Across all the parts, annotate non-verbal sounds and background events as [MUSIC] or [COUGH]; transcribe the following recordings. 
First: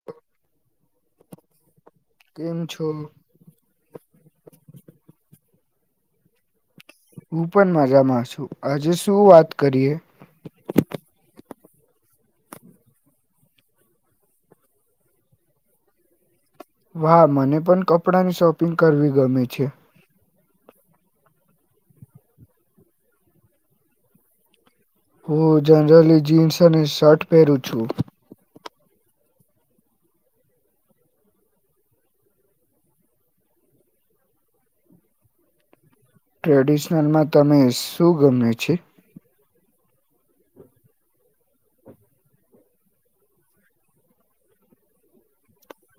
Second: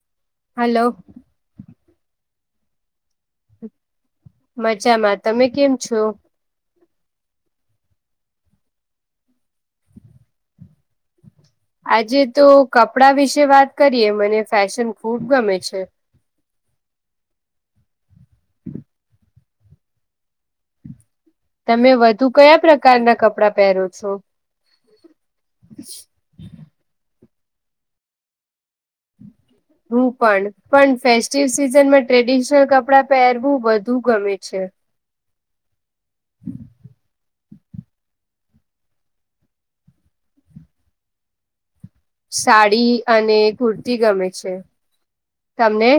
[INAUDIBLE] Hello કેમ છો. મજામાં તમે કેમ છો. હું પણ મજામાં છુ, આજે શું વાત કરીએ આજે તો કપડા વિશે વાત કરીએ મને ફેશન ખુબ ગમે છે. વાહ મને પણ કપડાંની શોપિંગ કરવી ગમે છે. તમે વધુ કયા પ્રકારના કપડા પહેરો છો. હું જનરલી જીન્સ અને શર્ટ પહેરું છુ. હું પણ પણ ફેસ્ટિવલ સિઝનમાં ટ્રેડિશનલ કપડા પહેરવું બધુ ગમે છે ટ્રેડિશનલમાં તમે શું ગમે છે સાડી અને કુર્તી ગમે છે તમને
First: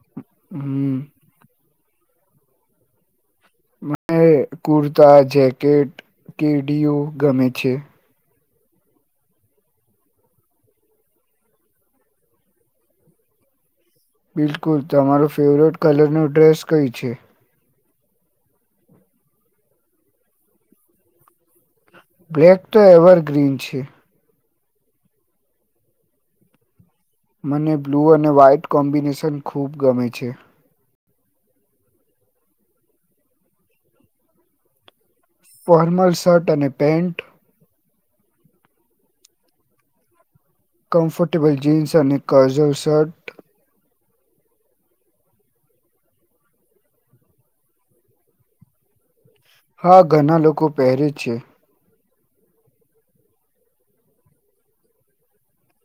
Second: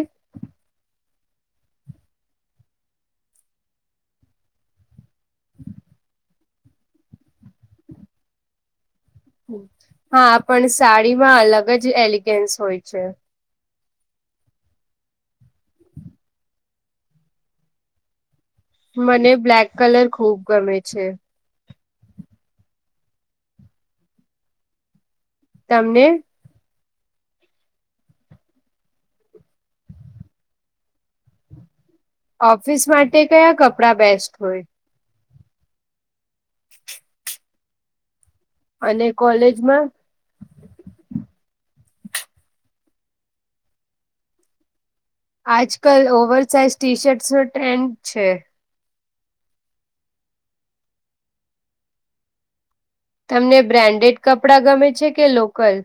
હમ મે કુર્તા જેકેટ કેડીઓ ગમે છે હા પણ સાડીમાં અલગ જ એલિગન્સ હોય છે બિલકુલ તમારો ફેવરેટ કલર નો ડ્રેસ કઈ છે મને બ્લેક કલર ખુબ ગમે છે બ્લેક તો એવર ગ્રીન છે તમને મને બ્લૂ અને વ્હાઈટ કોમ્બિનેશન ખૂબ ગમે છે ઓફિસ માટે કયા કપડા બેસ્ટ હોય ફોર્મલ શર્ટ અને પેન્ટ અને કોલેજમાં કમ્ફર્ટેબલ જીન્સ અને કરઝલ શર્ટ આજ કલ ઓવર સાઇઝ ટી શર્ટ્સ નો ટ્રેન્ડ છે હા ઘણા લોકો પહેરે છે તમને બ્રાન્ડેડ કપડાં ગમે છે કે લોકલ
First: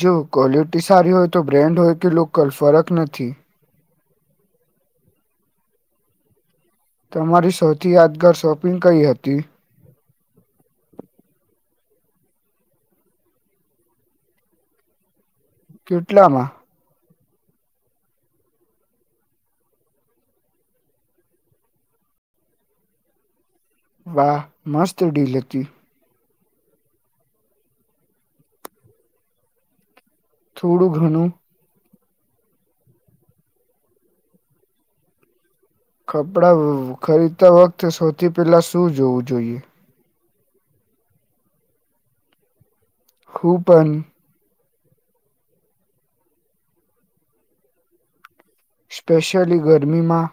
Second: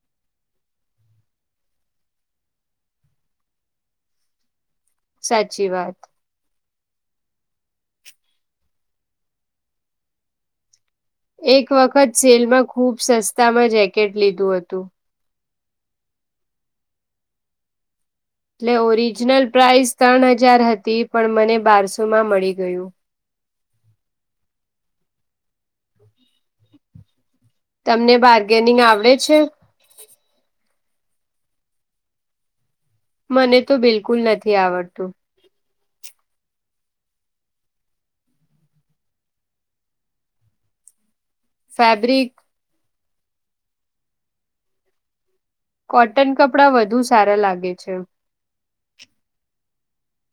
જો ક્વોલિટી સારી હોય તો બ્રેન્ડ હોય કે લોકલ ફરક નથી સાચી વાત તમારી સૌથી યાદગાર શોપિંગ કઈ હતી એક વખત સેલમાં ખુબ સસ્તામાં જેકેટ લીધું હતું કેટલકમાં એટલે ઓરિજિનલ પ્રાઇસ ત્રણ હજાર હતી પણ મને બારસો માં મળી ગયું વાહ મસ્ત ડીલ હતી તમને બાર્ગેનિંગ આવડે છે થોડું ઘણું મને તો બિલકુલ નથી આવડતું કપડાં ખરીદતા વખતે સૌથી પહેલા શું જોવું જોઈએ ફેબ્રિક કુપન કોટન કપડાં વધુ સારા લાગે છે સ્પેશિયલી ગરમીમાં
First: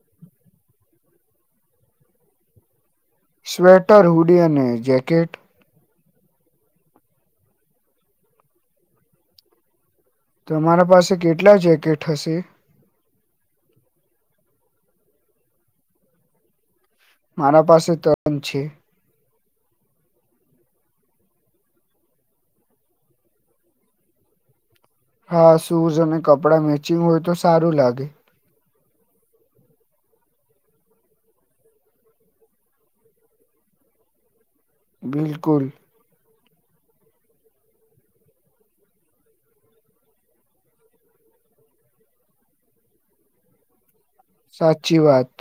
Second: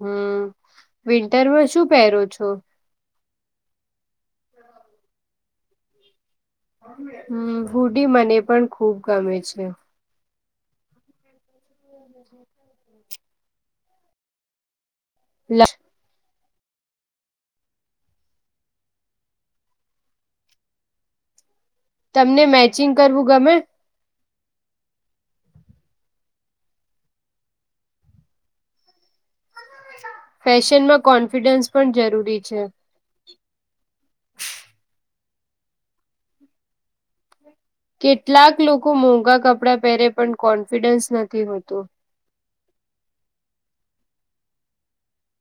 હમ વિન્ટરમાં શું પહેરો છો સ્વેટર હુડી અને જેૅકેટ હમ હુડી મને પણ ખુબ ગમે છે તો અમારા પાસે કેટલા જેકેટ હશે લ મારા પાસે તો જ છે તમને મેચિંગ કરવું ગમે હા શૂઝ અને કપડાં મેચિંગ હોય તો સારું લાગે ફેશનમાં કોન્ફિડન્સ પણ જરૂરી છે બિલકુલ કેટલાક લોકો મોંઘા કપડાં પહેરે પણ કોન્ફિડન્સ નથી હોતું સાચી વાત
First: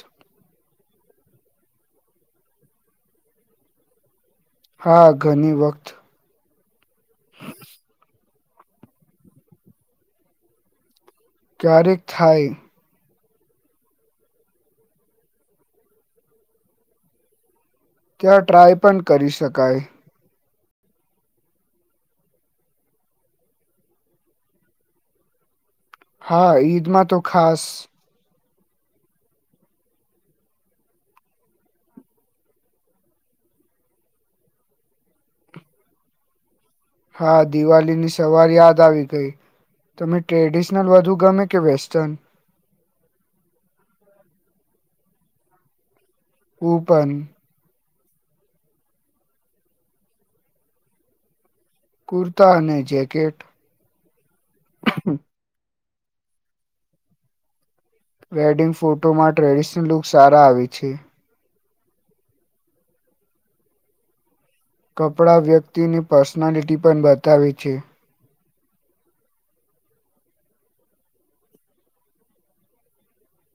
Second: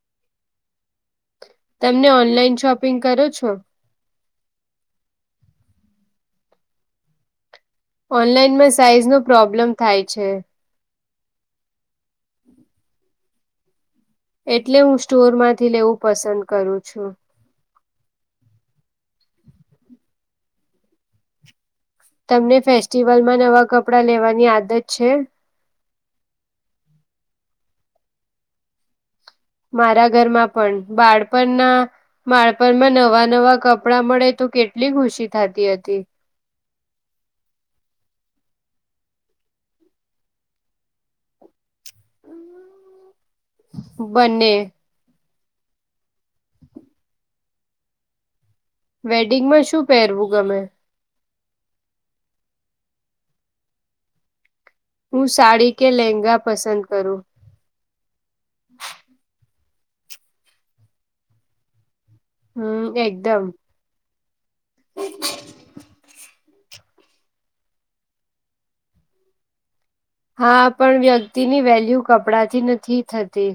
તમને ઓનલાઈન શોપિંગ કરો છો. હા ઘણી વખત હ ઓનલાઈનમાં સાઈઝનો પ્રોબ્લેમ થાય છે ક્યારેક થાય એટલે હું સ્ટોર માંથી લેવું પસંદ કરું છું ક્યાં ટ્રાય પણ કરી શકાય તમને ફેસ્ટિવલમાં નવા કપડા લેવાની આદત છે હા ઈદમાં તો ખાસ મારા ઘરમાં પણ બાળપણના બાળપણમાં નવા નવા કપડા મળે તો કેટલી ખુશી થતી હતી. હા દિવાળીની સવાર યાદ આવી ગઈ તમે ટ્રેડિશનલ વધુ ગમે કે વેસ્ટર્ન બંને કૂપન વેડિંગ માં શું પહેરવું ગમે કુર્તા અને જેકેટ હું સાડી કે લેંગા પસંદ કરુ વેડિંગ ફોટોમાં ટ્રેડિશનલ લુક સારા આવે છે. હમ એકદમ કપડાં વ્યક્તિની પર્સનાલિટી પણ બતાવે છે. હા પણ વ્યક્તિની વેલ્યુ કપડાથી નથી, થતી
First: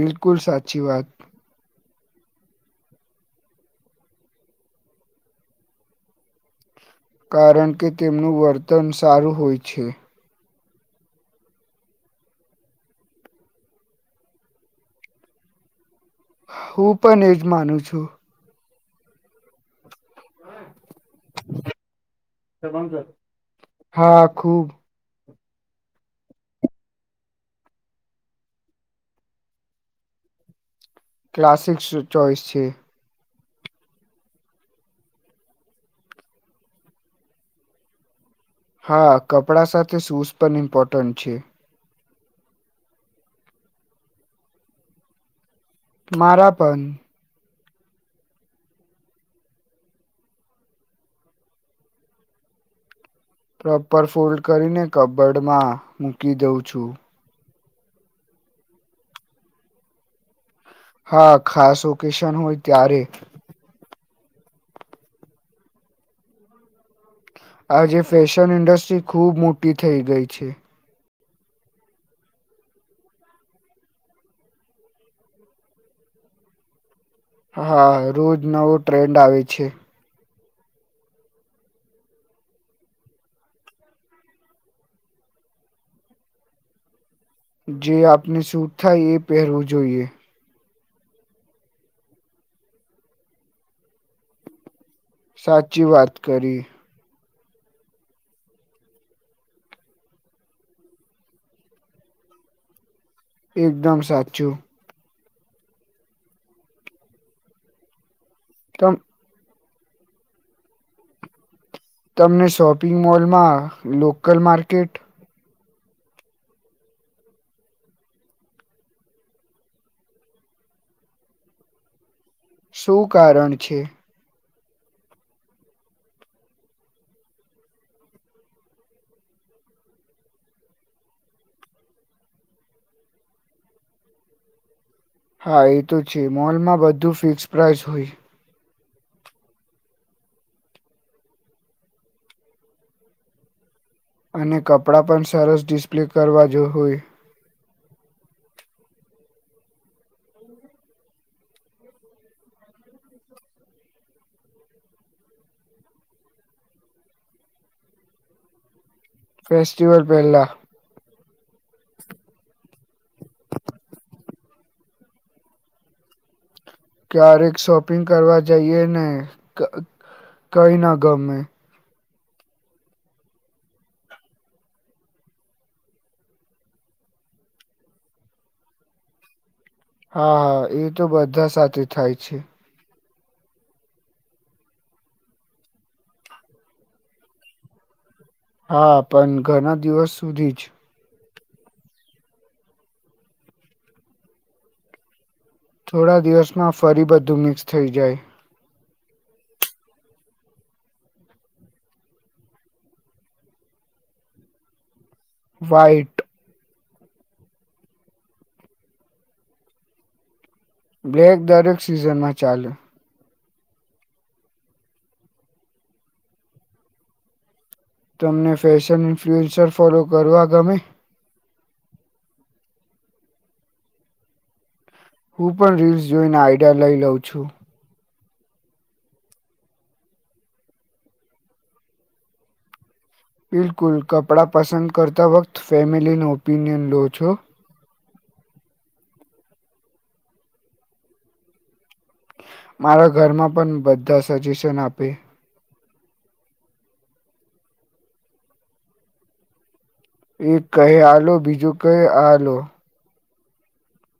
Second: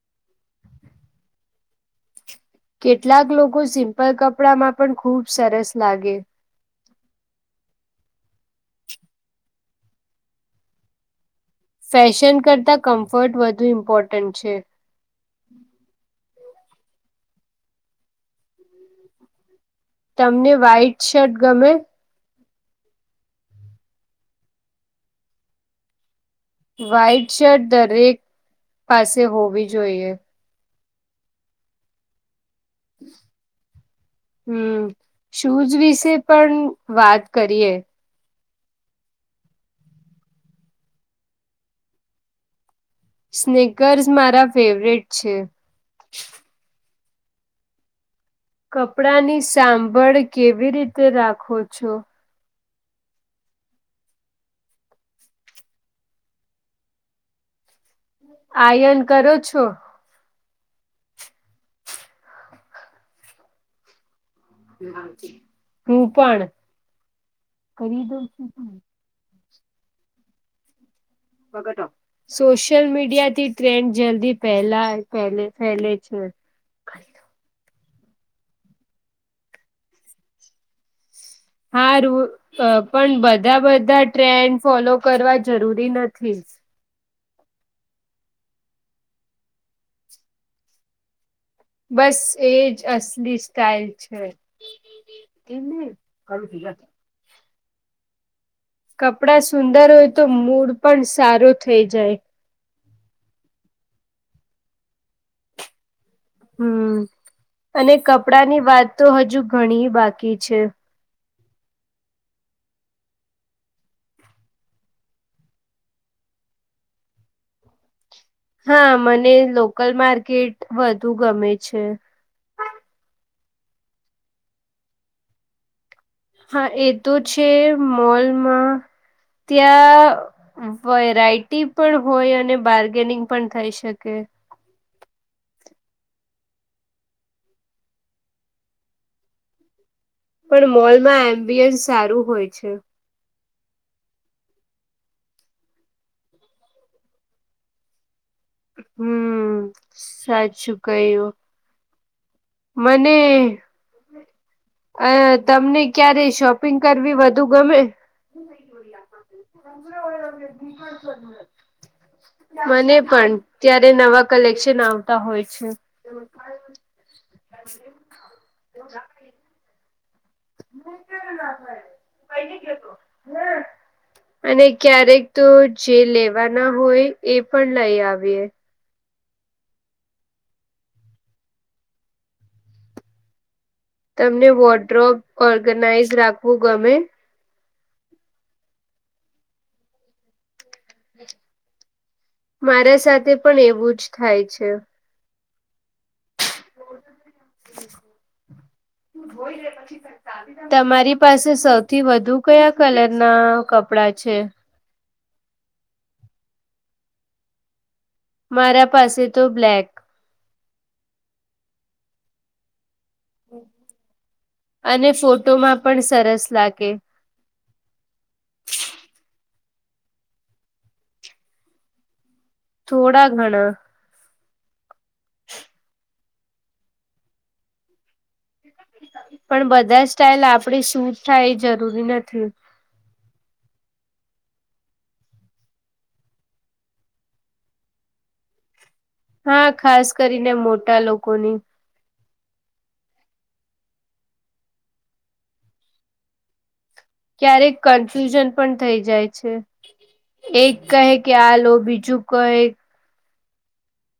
બિલકુલ સાચી વાત કેટલાક લોકો સિમ્પલ કપડામાં પણ ખુબ સરસ લાગે કારણ કે તેમનું વર્તન સારું હોય છે. ફેશન કરતાં કમ્ફર્ટ વધુ ઇમ્પોર્ટન્ટ છે. હું પણ એજ માનું છુ. તમને વ્હાઈટ શર્ટ ગમે હા ખુબ વ્હાઈટ શર્ટ દરેક પાસે હોવી જોઈએ. ક્લાસિક્સ ચોઈસ છે. હમ શુઝ વિશે પણ વાત કરીએ હા કપડા સાથે શૂઝ પણ ઇમ્પોર્ટન્ટ છે. સ્નેકર્સ મારા ફેવરેટ છે. મારા પણ કપડા ની સાંભળ કેવી રીતે રાખો છો. પ્રોપર ફોલ્ડ કરીને કબડમાં મૂકી દઉં છુ. આયન કરો છો. હા ખાસ ઓકેશન હોય ત્યારે હું પણણ આજે ફેશન છું ઇન્ડસ્ટ્રી ખુબ મોટી થઇ ગઈ છે. સોશિયલ મીડિયા થી ટ્રેન્ડ જલ્દી પહેલા ફેલે છે. હા રોજ નવો ટ્રેન્ડ આવે છે. હા રૂ પણ બધા બધા ટ્રેન્ડ ફોલો કરવા જરૂરી નથી. જે આપને સૂટ થાય એ પહેરવું જોઈએ. બસ એજ અસલી સ્ટાઇલ છે. સાચી વાત કરી કપડા સુંદર હોય તો મૂડ પણ સારો થઈ જાય એકદમ સાચું. હમ અને કપડા ની વાત તમ તો હજુ ઘણી બાકી છે. તમને શોપિંગ મોલમાં લોકલ માર્કેટ હા મને લોકલ માર્કેટ વધુ ગમે છે. શું કારણ છે. હા એ તો છે, મોલમાં ત્યાં વેરાયટી પણ હોય, અને બાર્ગેનિંગ પણ થઈ શકે હા એ તો છે, મોલમાં બધું ફિક્સ પ્રાઇસ હોય. પણ મોલમાં એમ્બિયન્સ સારું હોય છે. અને કપડાં પણ સરસ ડિસ્પ્લે કરવા જો હોય. હમ સાચું કું મને અ તમને ક્યારે શોપિંગ કરવી વધુ ગમે? ફેસ્ટિવલ પહેલા [INAUDIBLE] મને પણ ત્યારે નવા કલેક્શન આવતા હોય છે. તેમાં ક ક્યારેક શોપિંગ કરવા જઈએ ને કઈ ના ગમે. [INAUDIBLE] અને ક્યારેક તો જે લેવાના હોય એ પણ લઈ આવીએ. હા હા એ તો બધા સાથે થાય છે. તમને વોડ્રોપ ઓર્ગનાઈઝ રાખવું ગમે! હા પણ ઘણા દિવસ સુધી જ. મારા સાથે પણ એવું જ થાય છે. થોડા દિવસમાં ફરી બધું મિક્સ થઈ જાય. [UNINTELLIGIBLE] તમારી પાસે સૌથી વધુ કયા કલર ના કપડા છે? વાઈટ. મારા પાસે તો બ્લેક. બ્લેક દરેક સિઝનમાં ચાલે. અને ફોટોમાં પણ સરસ લાગે. તમને ફેશન ઇન્ફ્લુઅન્સર ફોલો કરવા ગમે? થોડા ઘણાં. હું પણ રીલ્સ જોઈને આઈડિયા લઈ લઉં છું. [INAUDIBLE] પણ બધા સ્ટાઇલ આપડે શું થાય એ જરૂરી નથી. બિલકુલ કપડાં પસંદ કરતા વખત ફેમિલીનો ઓપિનિયન લો છો. હા ખાસ કરીને મોટા લોકોની. મારા ઘરમાં પણ બધા સજેશન આપે. ક્યારેક કન્ફ્યુઝન પણ થઇ જાય છે. એક કહે કે આ લો બીજું કહે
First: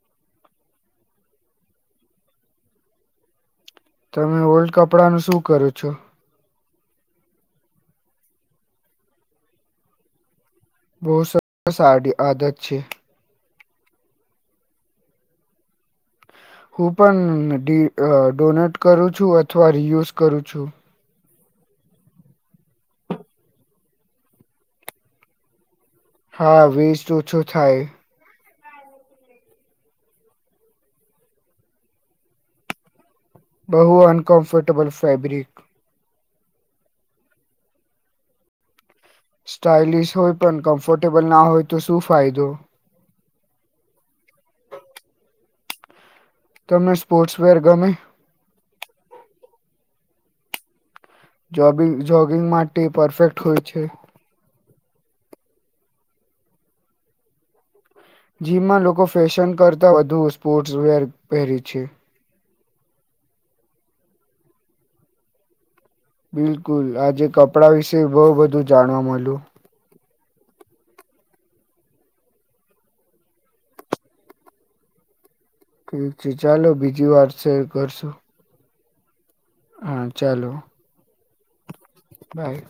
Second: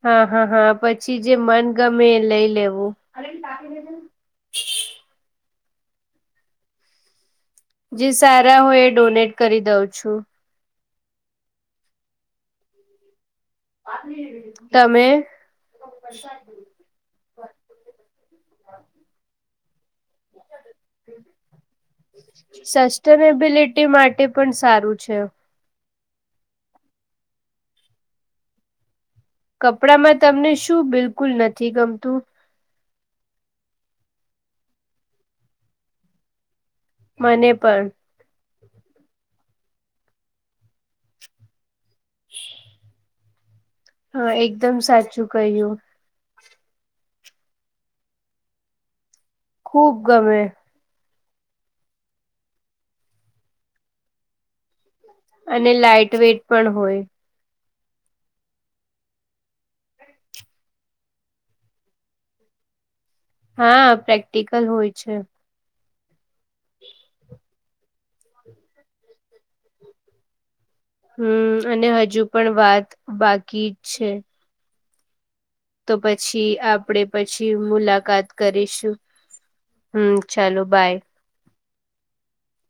હા હા હા પછી જે મન ગમે એ લઈ લેવું. [INAUDIBLE] તમે ઓલ્ડ કપડા નું શું કરો છો? જે સારા હું એ ડોનેટ કરી દઉં છું. બહુ સ સાારી આદત છે. તમે? હું પણ ડોનેટ કરું છું અથવા રિયુઝ કરું છું. સસ્ટેનેબિલિટી માટે પણ સારું છે. હા વેસ્ટ ઓછું થાય. કપડામાં તમને શું બિલકુલ નથી ગમતું? બહુ અનકમ્ફર્ટેબલ ફેબ્રિક મને પણ સ્ટાઇલિશ હોય પણ કમ્ફર્ટેબલ ના હોય તો શું ફાયદો? હા એકદમ સાચું કહ્યું તમને સ્પોર્ટ્સ વેર ગમે? ખુબ ગમે. જોબિ જોગિંગ માટે પરફેક્ટ હોય છે. અને લાાઈટ વેટ પણ હોય? જીમાં લોકો ફેશન કરતા વધુ સ્પોર્ટ્સ વર પહેરે છે. હા પ્રેક્ટિકલ હોય છે. બિલકુલ આજે કપડાં વિશે બહુ બધું જાણવા મળ્યું. હમ અને હજુ પણ વાત બાકી જ છે. તો ઠીક છે પછી ચાલો આપડે બીજી વાર પછી શેર કરશું મુલાકાત કરીશું હમ ચાલો બાય. બાય.